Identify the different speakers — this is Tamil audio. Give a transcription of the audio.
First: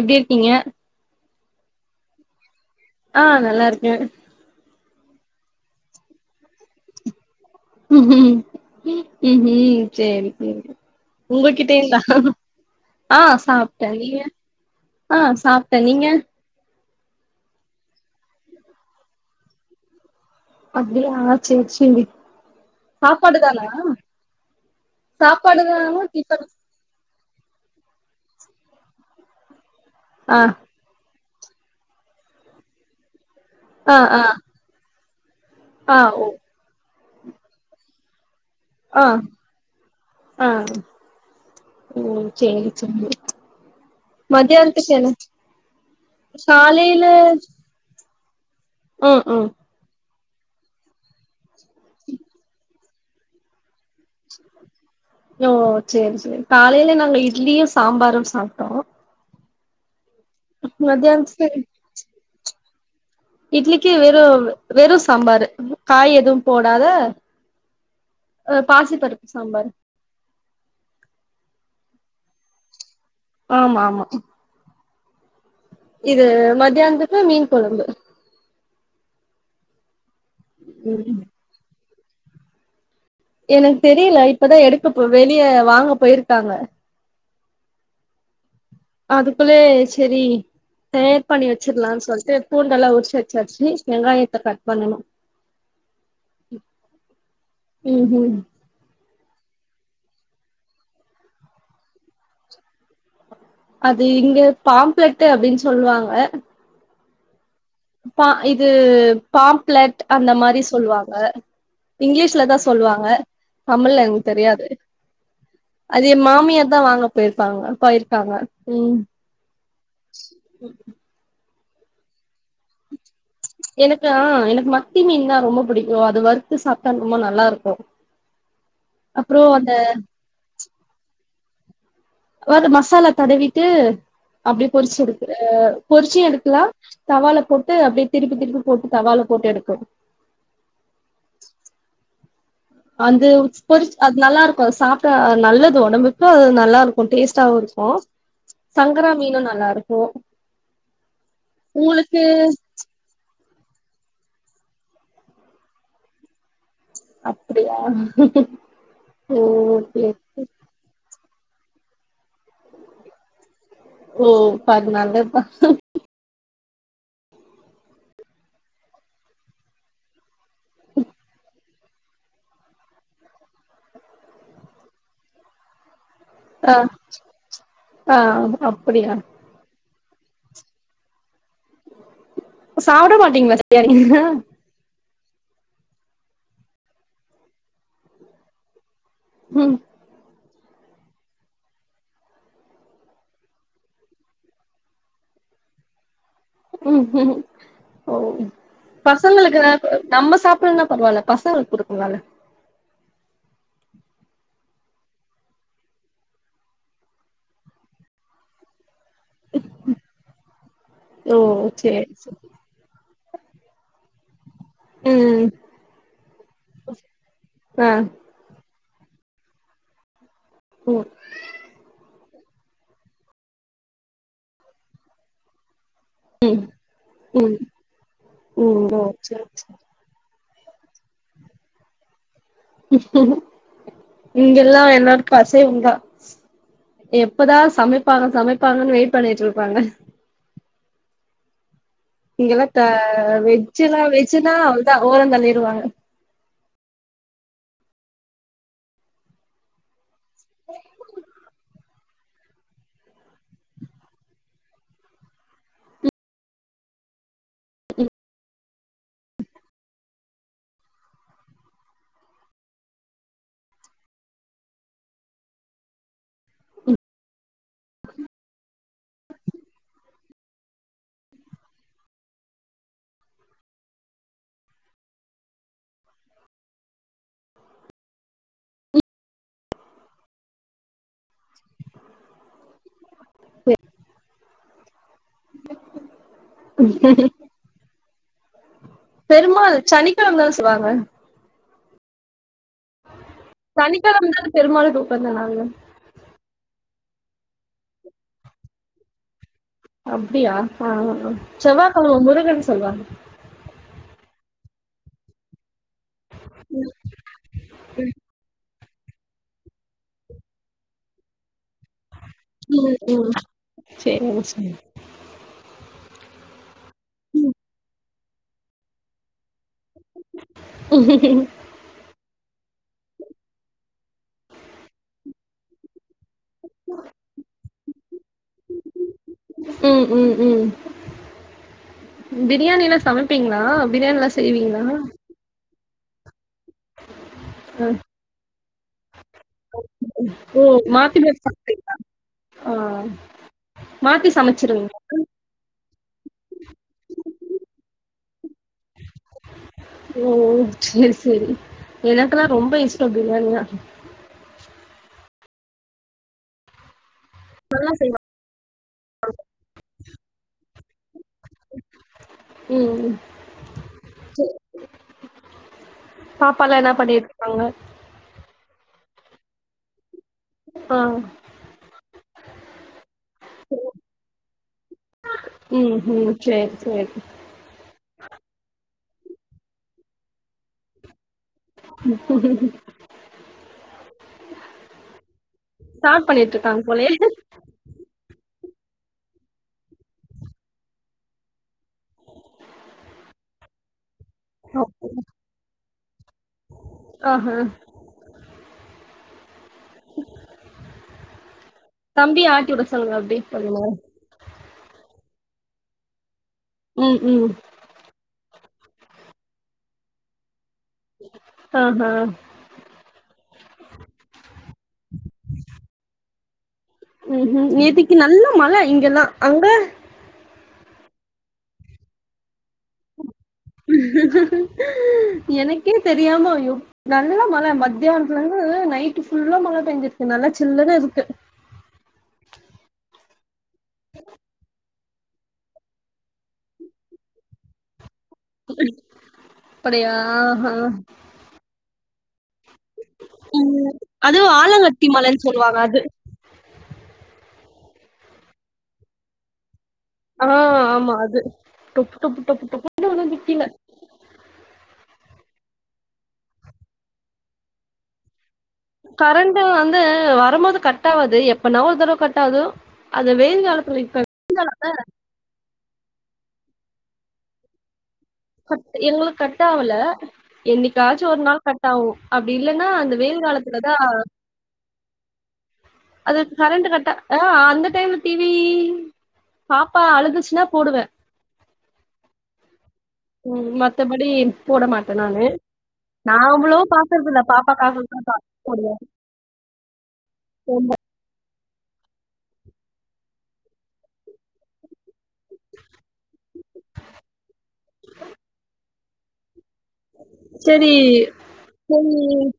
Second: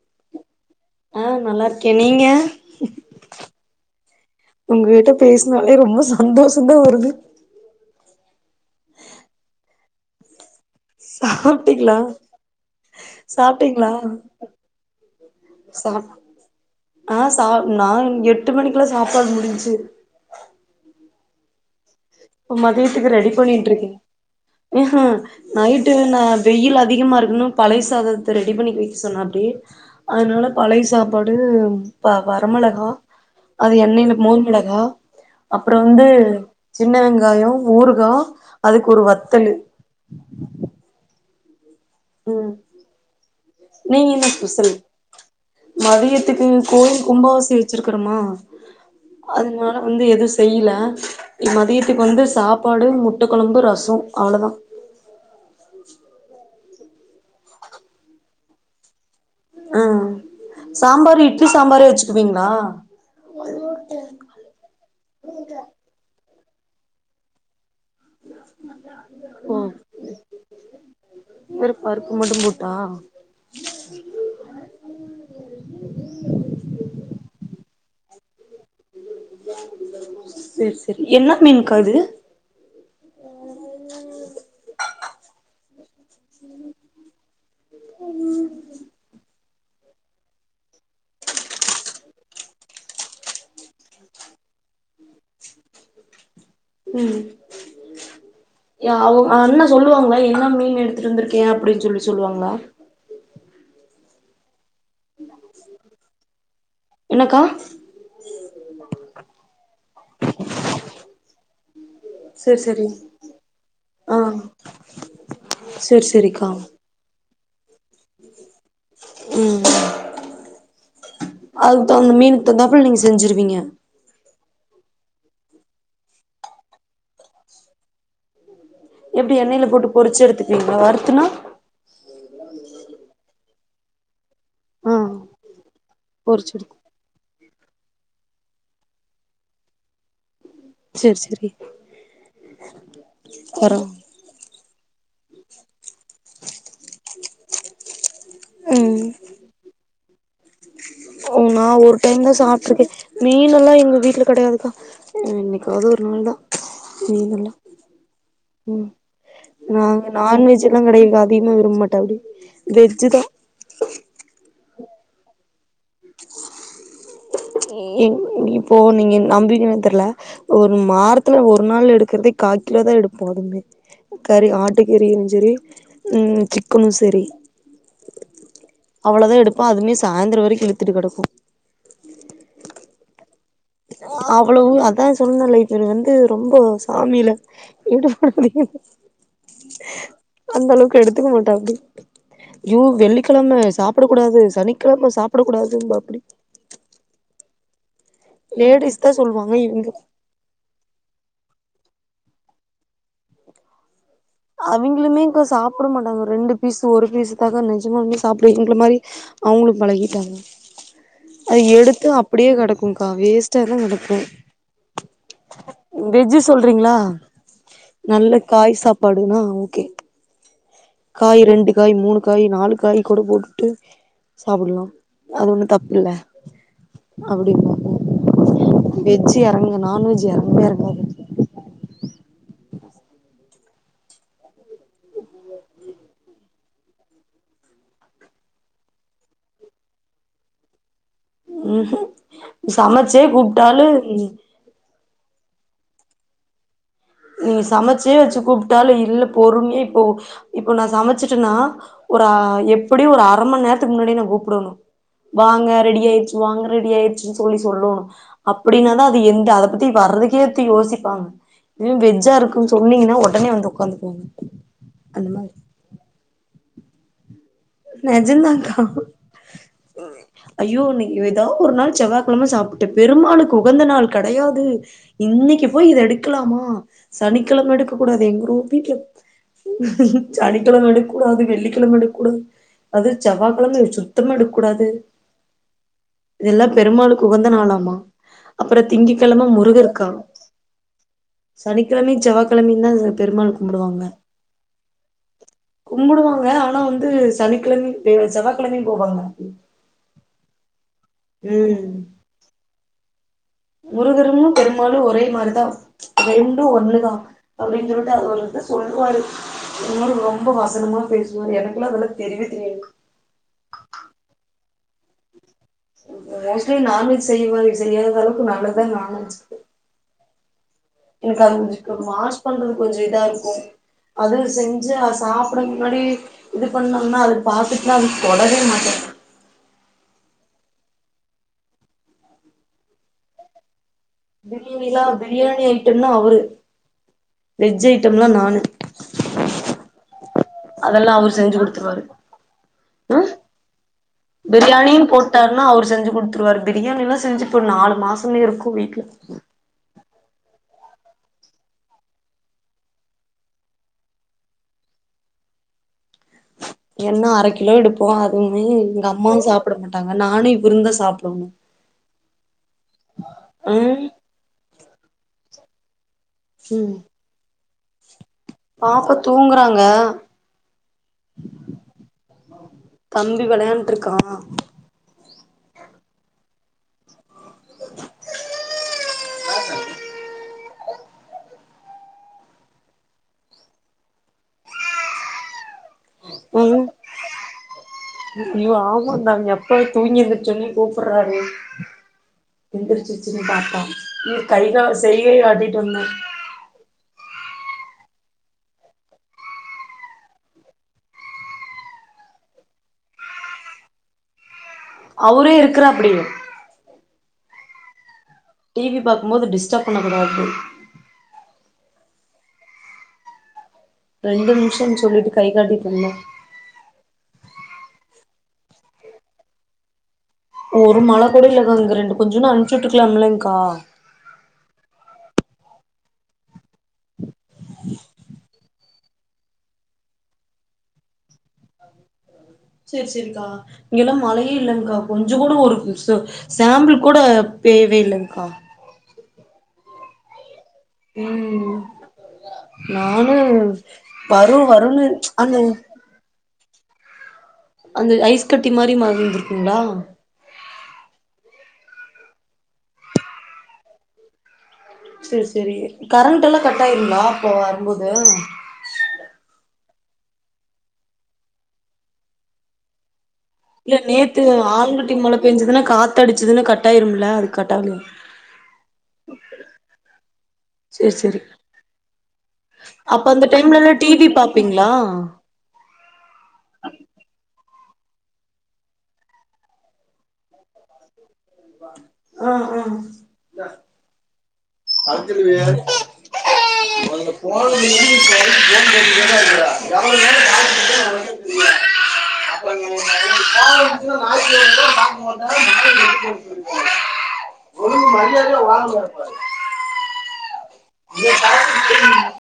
Speaker 1: எப்டி இருக்கீங்க
Speaker 2: ஆ நல்லாருக்கே நீங்க
Speaker 1: ஆ நல்லாருக்கே
Speaker 2: உங்ககிட்ட பேசுனாலே ரொம்ப சந்தோஷந்தா வருது
Speaker 1: ம் ம் சேரி சேரி
Speaker 2: சாப்ட்டீங்களா
Speaker 1: உங்ககிட்டயுந்தா ஆ சாப்ட்டே
Speaker 2: சாப்ட்டீங்களா
Speaker 1: நீங்க ஆ சாப்ட்டே நீங்க
Speaker 2: சாப் ஆ சா நாங் எட்டு மணிக்குல சாப்பாடு முடிஞ்ச்சு
Speaker 1: அப்டியா சேரி சேரி
Speaker 2: இப்ப மதியத்துக்கு ரெடி
Speaker 1: சாப்பாடு தானா
Speaker 2: பண்ணிட்டு இருக்கேங்க எ ஹா
Speaker 1: சாப்பாடு
Speaker 2: நைட்டு
Speaker 1: தானா
Speaker 2: நா
Speaker 1: டிஃபன்
Speaker 2: வெயிலு அதிகமா இருக்குணு பழைய சாதத்த ரெடி பண்ணி வெக்க சொன்னாப்டி
Speaker 1: ஆ
Speaker 2: அதனால பழைய சாப் பாடு வ வரமொளகா அது
Speaker 1: ஆ
Speaker 2: எண்ணெய்ல
Speaker 1: ஆ
Speaker 2: மோரி மொளகா அப்பற
Speaker 1: ஆ
Speaker 2: வந்து
Speaker 1: ஓ
Speaker 2: சின்ன வெங்காய ஊறுகா அதுக்கு ஒரு
Speaker 1: ஆ
Speaker 2: வத்தலு
Speaker 1: ஆ ஓ சேரி சேரிங்க
Speaker 2: நீ என்ன ஸ்பெஷல் மதியத்துக்கு கோயில்
Speaker 1: காலையில
Speaker 2: கும்பாவிசிய வெச்சிருக்குறமா
Speaker 1: ம் ம்
Speaker 2: அதனால வந்து எது செய்யில எ மதியத்துக்கு வந்து சாப்பாடு முட்டக்கொழம்பு ரச அவ்ளோதா
Speaker 1: ஓ சேரி சேரி காலைல நாங்க இட்லியு சாம்பாரும் சாப்ட்டோ
Speaker 2: ஆ சாம்பாரு இட்லி
Speaker 1: மதியானத்துக்கு
Speaker 2: சாம்பாரே வெச்சுக்குவீங்ளா
Speaker 1: இட்லிக்கு வெறு வெறு சாம்பாரு காய் எதுவு போடாத அ பாசிப்பருப்பு
Speaker 2: ஓ
Speaker 1: சாம்பாரு
Speaker 2: வெறு பருப்பு மட்டு போட்டா
Speaker 1: ஆமாம்மா இது மத்தியானத்துக்கு மீன் கொழம்பு
Speaker 2: சேரி சேரி
Speaker 1: ம்
Speaker 2: என்ன மீன்க்கா அது
Speaker 1: எனக்கு தெரியல இப்பதா எடுக்கப் போ வெளிய வாங்க போயிருக்காங்க
Speaker 2: உம்
Speaker 1: அதுக்குள்ளே சேரி சேர் பண்ணி வெச்சிர்லானு சொல்ட்டு பூண்டெல்லா உரிச்சு வெச்சாச்சு வெங்காயத்த கட் பண்ணணு
Speaker 2: ம்
Speaker 1: ம் ம்
Speaker 2: யா அவுங் அண்ணே சொல்லுவாங்ளா என்ன மீன் எடுத்துட்டு வந்திருக்கே அப்டின் சொல்லி சொல்லுவாங்ளா
Speaker 1: அது இங்க பாம்ப்லட்டு அப்டின் சொல்லுவாங்க
Speaker 2: என்னக்கா
Speaker 1: பா இது பாப்லட் அந்த மாரி சொல்வாங்க இங்கிலீஷ்ல தா
Speaker 2: சேரி சேரி
Speaker 1: சொல்வாங்க தமிழ்ல்ல
Speaker 2: ஆ
Speaker 1: எனக் தெரியாது
Speaker 2: சேரி
Speaker 1: அது எ
Speaker 2: சேரிக்கா
Speaker 1: மாமியார் தா வாங்க போயிருப்பாங்க போயிருக்காங்க ம்
Speaker 2: ம் அதுக்கு தகுந்த மீனுக்கு தகுந்தாப்ல நீங்க செஞ்சிருவீங்க
Speaker 1: எனக்கா எனக்கு மத்தி மீன் தா ரொம்ப பிடிக்கும் அது வறுத்து சாப்ட்டா ரொம்ப நல்லா இருக்கு
Speaker 2: எப்டி
Speaker 1: அப்றோ
Speaker 2: எண்ணெய்ல
Speaker 1: அந்த
Speaker 2: போட்டு பொரிச்சு எடுத்துப்பீங்ளா வறுத்துன்னா
Speaker 1: அது மசாலா தடவிட்டு அப்டி
Speaker 2: ஆ
Speaker 1: பொறிச்சு எடுக்குற பொறிச்சியு
Speaker 2: பொறிச்சு
Speaker 1: எடுக்லா
Speaker 2: எடுத்
Speaker 1: தவால போட்டு அப்டியே திருப்பி திருப்பி போட்டு தவால போட்டு எடுக்கலா
Speaker 2: சரி சரி
Speaker 1: அந்து பொரி அது நல்லா இருக்கு சாப்ட்டா நல்லது உடம்பு கு நல்லா இருக்கு டேஸ்ட்டாவு இருக்கு
Speaker 2: ம்
Speaker 1: சங்கரா மீனு நல்லா இருக்கு
Speaker 2: ஒம் நா ஒரு
Speaker 1: உங்களுக்கு
Speaker 2: டைம் தா சாப்ட்டுருக்கே மீனெல்லா எங்க வீட்ல கெடையாதுக்கா என்னைக்காவது ஒரு நாள் தா நேம் இல்ல
Speaker 1: அப்டியா
Speaker 2: ம்
Speaker 1: ஓ
Speaker 2: நாங்க
Speaker 1: ஓகே
Speaker 2: நான்வெஜ் அதுல்லாங்கெடை அதிகமா விரும்ப மாட்டாப்டி வெஜ்ஜு தா
Speaker 1: ஓ பதினாலு தா இப்ப
Speaker 2: இப் இப்போ நீங்க நம்புவீங்களான் தெர்ல ஒரு மாரத்துல ஒரு ஒரு நாள் எடுக்கிறதே காகிலோ தா எடுப்போ அதுமே கறி ஆட்டு கறியிலு சரி ம்
Speaker 1: ஆ
Speaker 2: சிக்கனு சரி
Speaker 1: ஆ அப்டியா
Speaker 2: அவ்ளதா எடுப்போ அதுமே சாயந்தரோ வரைக்கு இழுத்துட்டு கெடக்கு
Speaker 1: சாப்ட மாட்டீங்ளா
Speaker 2: அவ்ளவு அதா சொன்னேல்ல இப் இவரு வந்து ரொம்ப சாமில ஈடுபாடு அதிகோ
Speaker 1: ம்
Speaker 2: அந்த அளவுக்கு எடுத்துக்க மாட்டாப்டி யோ வெள்ளிகெழம சாப்ட கூடாது சனிக்கெழம சாப்ட கூடாதும்பாப்டி
Speaker 1: ம் ம் ஓ
Speaker 2: லேடிஸ் தா சொல்லுவாங்க
Speaker 1: பசங்களுக்குலா
Speaker 2: இவங்க
Speaker 1: நம்ம சாப் சாப்பில்ன்னா பரவால்ல பசங்களுக் குடுக்கலாம்ல
Speaker 2: அவிங்களுமே இப்ப சாப்ட மாட்டாங்க ரெண்டு பீஸு ஒரு பீஸு தான்க்கா நெஜமாலுமே சாப்பிடு எங்ள மாறி அவங்ளு பழகிட்டாங்க
Speaker 1: ஓ
Speaker 2: அது
Speaker 1: சேரி
Speaker 2: எடுத்து
Speaker 1: சேரி
Speaker 2: அப்டியே கெடக் குங்கா வேஸ்ட்டா தா கெடக்கு
Speaker 1: ம்
Speaker 2: வெஜ்ஜி சொல்றீங்ளா
Speaker 1: ஆ
Speaker 2: நல்ல காய் சாப் பாடுனா ஓகே
Speaker 1: ம்
Speaker 2: காய் ரெண்டு காய் மூணு காய் நாலு காய் கூட போட்டு சாப்பிட்லா அது ஒன்னு தப்பு இல்ல
Speaker 1: ம்
Speaker 2: அப்டிம்பாங்க
Speaker 1: ம் ஓ
Speaker 2: வெஜ்
Speaker 1: சேரி
Speaker 2: எறங்கு
Speaker 1: சேரி
Speaker 2: நான்வெஜ் எறங்கவே எறங்காது
Speaker 1: இங்கெல்லா எல்லாருக்கு அசைவந்தா எப்பதா சமைப்பாங்க சமைப்பாங்கன் வெயிட் பண்ணிட் இருப்பாங்க
Speaker 2: ம்ஹு
Speaker 1: இங்கெல்லா க வெஜ்ஜுனா வெஜ்ஜுனா அவ்ளோதா ஓரோ தள்ளிருவாங்க
Speaker 2: நீங்க சமைச்சே வச்சு கூப்ட்டாலு இல்ல பொறுமையா இப்போ இப்போ நா சமச்சுட்டேன்னா ஒரு அ எப்டியு ஒரு அர மண் நேரத்துக்கு முன்னாடி நா கூப்டணு வாங்க ரெடி ஆயிருச்சி வாங்க ரெடி ஆயிருச்சி தோழி சொல்லும் அப்டின்னாதா அது எந்த அத பத்தி வறதுக்கே அத்து யோசிப்பாங்க இதிலியும் வெஜ்ஜா இருக்குன் சொன்னீங்கன்னா ஒடனே வந்து ஒக்காந்துக்குவாங்க அந்த மாரி நெஜந்தாக்கா ஐயோ அன்னிக்கு எதா ஒரு நாள் செவ்வகெழம சாப்ட்டு பெருமாளுக்கு உகந்த நாள் கடையாது இன்னைக்கு போயி இத எடுக்கலாமா சனிக்கெழம எடுக்க கூடாது எங்குரு வீட்ல சனிக்கெழம எடுக்கூடாது வெள்ளிக்கெழம எடுக்கூடாது செவ்வாகெழம சுத்தமா எடுக்கூடாது இதெல்லா பெருமாளுக்கு உகந்த நாளாமா அப்புறம் திங்க கெழம
Speaker 1: பெருமாள்
Speaker 2: முருகர்க்கா
Speaker 1: சனிக்கிழம தான செய்வாங்க
Speaker 2: சனிக்கெழமயு செவ்வா கெழமயு தான் பெருமாள் கும்புடுவாங்க
Speaker 1: சனிக்கிழம தான பெருமாளுக்கு உகந்தநாளு
Speaker 2: கும்புடுவாங்க ஆனா வந்து சனிக்கிழமையு தேவ செவ்வாகிழமையு போவாங்க
Speaker 1: அப்டியா ஆ ஆமா
Speaker 2: ம்
Speaker 1: செவ்வாக்கெழம முருகன் சொல்லுவாங்க
Speaker 2: முருகருமும் பெருமாலும் ஒரே மாரிதா ரண்டும் ஒண்ணுதா அப்டின் சொல்ட்டு அது வந்து சொல்லுவாரு என்னோட ரொம்ப வசனமா பேசுவாரு எனக்குளா அதுலா தெரிவே தெரியாது
Speaker 1: ம் ம் செரிங்க செரி
Speaker 2: மோஸ்ட்லி நான்வெஜ் செய்வ செய்யாத அளவுக்கு நல்லதா நான்வெஜ் எனக்கு அது கொஞ்ச வாஷ் பண்றதுக்கு கொஞ்சம் இதா இருக்கும் அதும் செஞ்சா சாப்பட முன்னாடி இது பண்ணோன்னா அது பாத்துட்டுலா அது தொடவே மாட்ட
Speaker 1: ம் ம் ம் பிரியாணிலா சமைப்பீங்களா பிரியாணி லா
Speaker 2: பிரியாணிலா பிரியாணி ஐட்டம்னா அவரு
Speaker 1: அ
Speaker 2: வெஜ்ஜி ஐட்டம்லா நானு
Speaker 1: ஓ
Speaker 2: அதெல்லா
Speaker 1: மாத்தி
Speaker 2: அவரு
Speaker 1: மாத்தி
Speaker 2: செஞ்சு
Speaker 1: பண்றிங்களா
Speaker 2: குடுத்துருவாரு
Speaker 1: ஆ
Speaker 2: ம்
Speaker 1: மாத்தி சமைச்சிருங்க
Speaker 2: டாருன்னா அவரு செஞ்சி குடுத்துருவாரு பிரியாணிலா செஞ்சி இப்ப நாலு மாசமே இருக்கும் வீட்ல
Speaker 1: ஓ செரி செரி எனக்குல்லாம் ரொம்ப இஷ்டம் பிரியாணினா
Speaker 2: என்ன அர கிலோ
Speaker 1: நல்லா
Speaker 2: எடுப்போம்
Speaker 1: செய்வேன்.
Speaker 2: அதுமே எங்க அம்மாவும் சாப்ட மாட்டாங்க நானும் இவருந்தா சாப்படணும்
Speaker 1: ம் ம்
Speaker 2: ம்
Speaker 1: ச பாப்பாலா என்னா பண்ணிட்ருக்காங்க
Speaker 2: பாப்பா தூங்கறாங்க
Speaker 1: ஆ.
Speaker 2: தம்பி வெளையாண்ட்ருக்கா
Speaker 1: ம் ம் சேரி சேரி [unintelligible] ஸ்டாட் பண்ணிட்டுருக்காங்க
Speaker 2: ம்
Speaker 1: போலயே இன்னா
Speaker 2: ஐயோ ஆமாந்த அவங்க எப்பவே தூங்கி எந்திருச்ச ஒன்னே கூப்பறாரு எந்திரிச்சிருச்சிடி பாப்பா நீ கைகா செய்கைய காட்டிட்டு வந்த
Speaker 1: ஆஹ தம்பிய ஆட்டிவுட சொல்லுங்க அப்டி கொஞ்ச நேரோ
Speaker 2: அவுரே இருக்கறாப்டி
Speaker 1: ம் ம்
Speaker 2: டிவி பாக்கமோது டிஸ்டப் பண்ணக்கூாது
Speaker 1: ஆஹ
Speaker 2: ரெண்டு நிமிஷன் சொல்லிட்டு கை காட்டிட்டு வந்தே
Speaker 1: ம் ஹூ நேத்திக்கு நல்லா மழ இங்கெல்லா அங்க
Speaker 2: ஒரு மழ கூட இல்லக்கா இங்க ரெண்டு கொஞ்சோன்டு அனுச்சி உட்ரக்கலாம் இல்லைங்க்கா
Speaker 1: எனக்கே தெரியாம ஐயோ நல்லா மழ மத்யானத்துல இருந்து நைட்டு் ஃபுல்லா மழ பேஞ்சிருக்கு நல்லா சில்லுனு இருக்கு
Speaker 2: சேரி சேரிக்கா இங்கெல்லா மழயே இல்லங்கா கொஞ்சோ கூட ஒரு நிம்சோ சாம்பிள் கூட பேயவே இல்லங்க்கா
Speaker 1: அப்டியா அ
Speaker 2: உம் நானு
Speaker 1: ம். அதுவும்
Speaker 2: வரு வரும்னு
Speaker 1: ஆலங்கட்டி மழைன்னு
Speaker 2: அந்த
Speaker 1: சொல்லுவாங்க அது.
Speaker 2: அந்த ஐஸ் கட்டி மாரி மழ வந்திருக்குங்களா
Speaker 1: ஆ ஆமா அது டுப் டுப் டுப் டுப்புனு வுன்னு நிக்கில
Speaker 2: செரி செரி கரண்ட்லா கட் ஆயிருங்களா அப்போ வரும்போது
Speaker 1: கரண்டு வந்து வரும்போது கட் ஆவாது எப்ப நா ஓர் தடவ கட் ஆவுது அந்த வெயில் காலத்துல இப்ப
Speaker 2: து ஆலங்கட்டி மழ பேஞ்சதுன்னா காத்து அடிச்சதுனா கட்ட ஆயிரும்ல அது கட்டாகலய
Speaker 1: எங்களுக் கட்டாவுல
Speaker 2: சேரி
Speaker 1: என்னிக்காச்சு
Speaker 2: சேரி
Speaker 1: ஒரு நாள் கட்டாகு அப்டி இல்லன்னா அந்த வெயில் காலத்துல தா
Speaker 2: லா
Speaker 1: அதுக் கரண்டு கட்டா அ அந்த டைம்ல டி வீ பாப்பா அழுதுச்சுனா போடுவே
Speaker 2: அ அ
Speaker 1: உம் மத்த படி
Speaker 2: வந்துடுவியா [inaudible] [inaudible] [inaudible]
Speaker 1: அவ்ளோ பாக்குறதில்ல. பாப்பாக்காகத்தான் பா போடுவேன்.
Speaker 2: போய் மரியாதையா வாழ போற பாரு
Speaker 1: சேரி [unintelligible]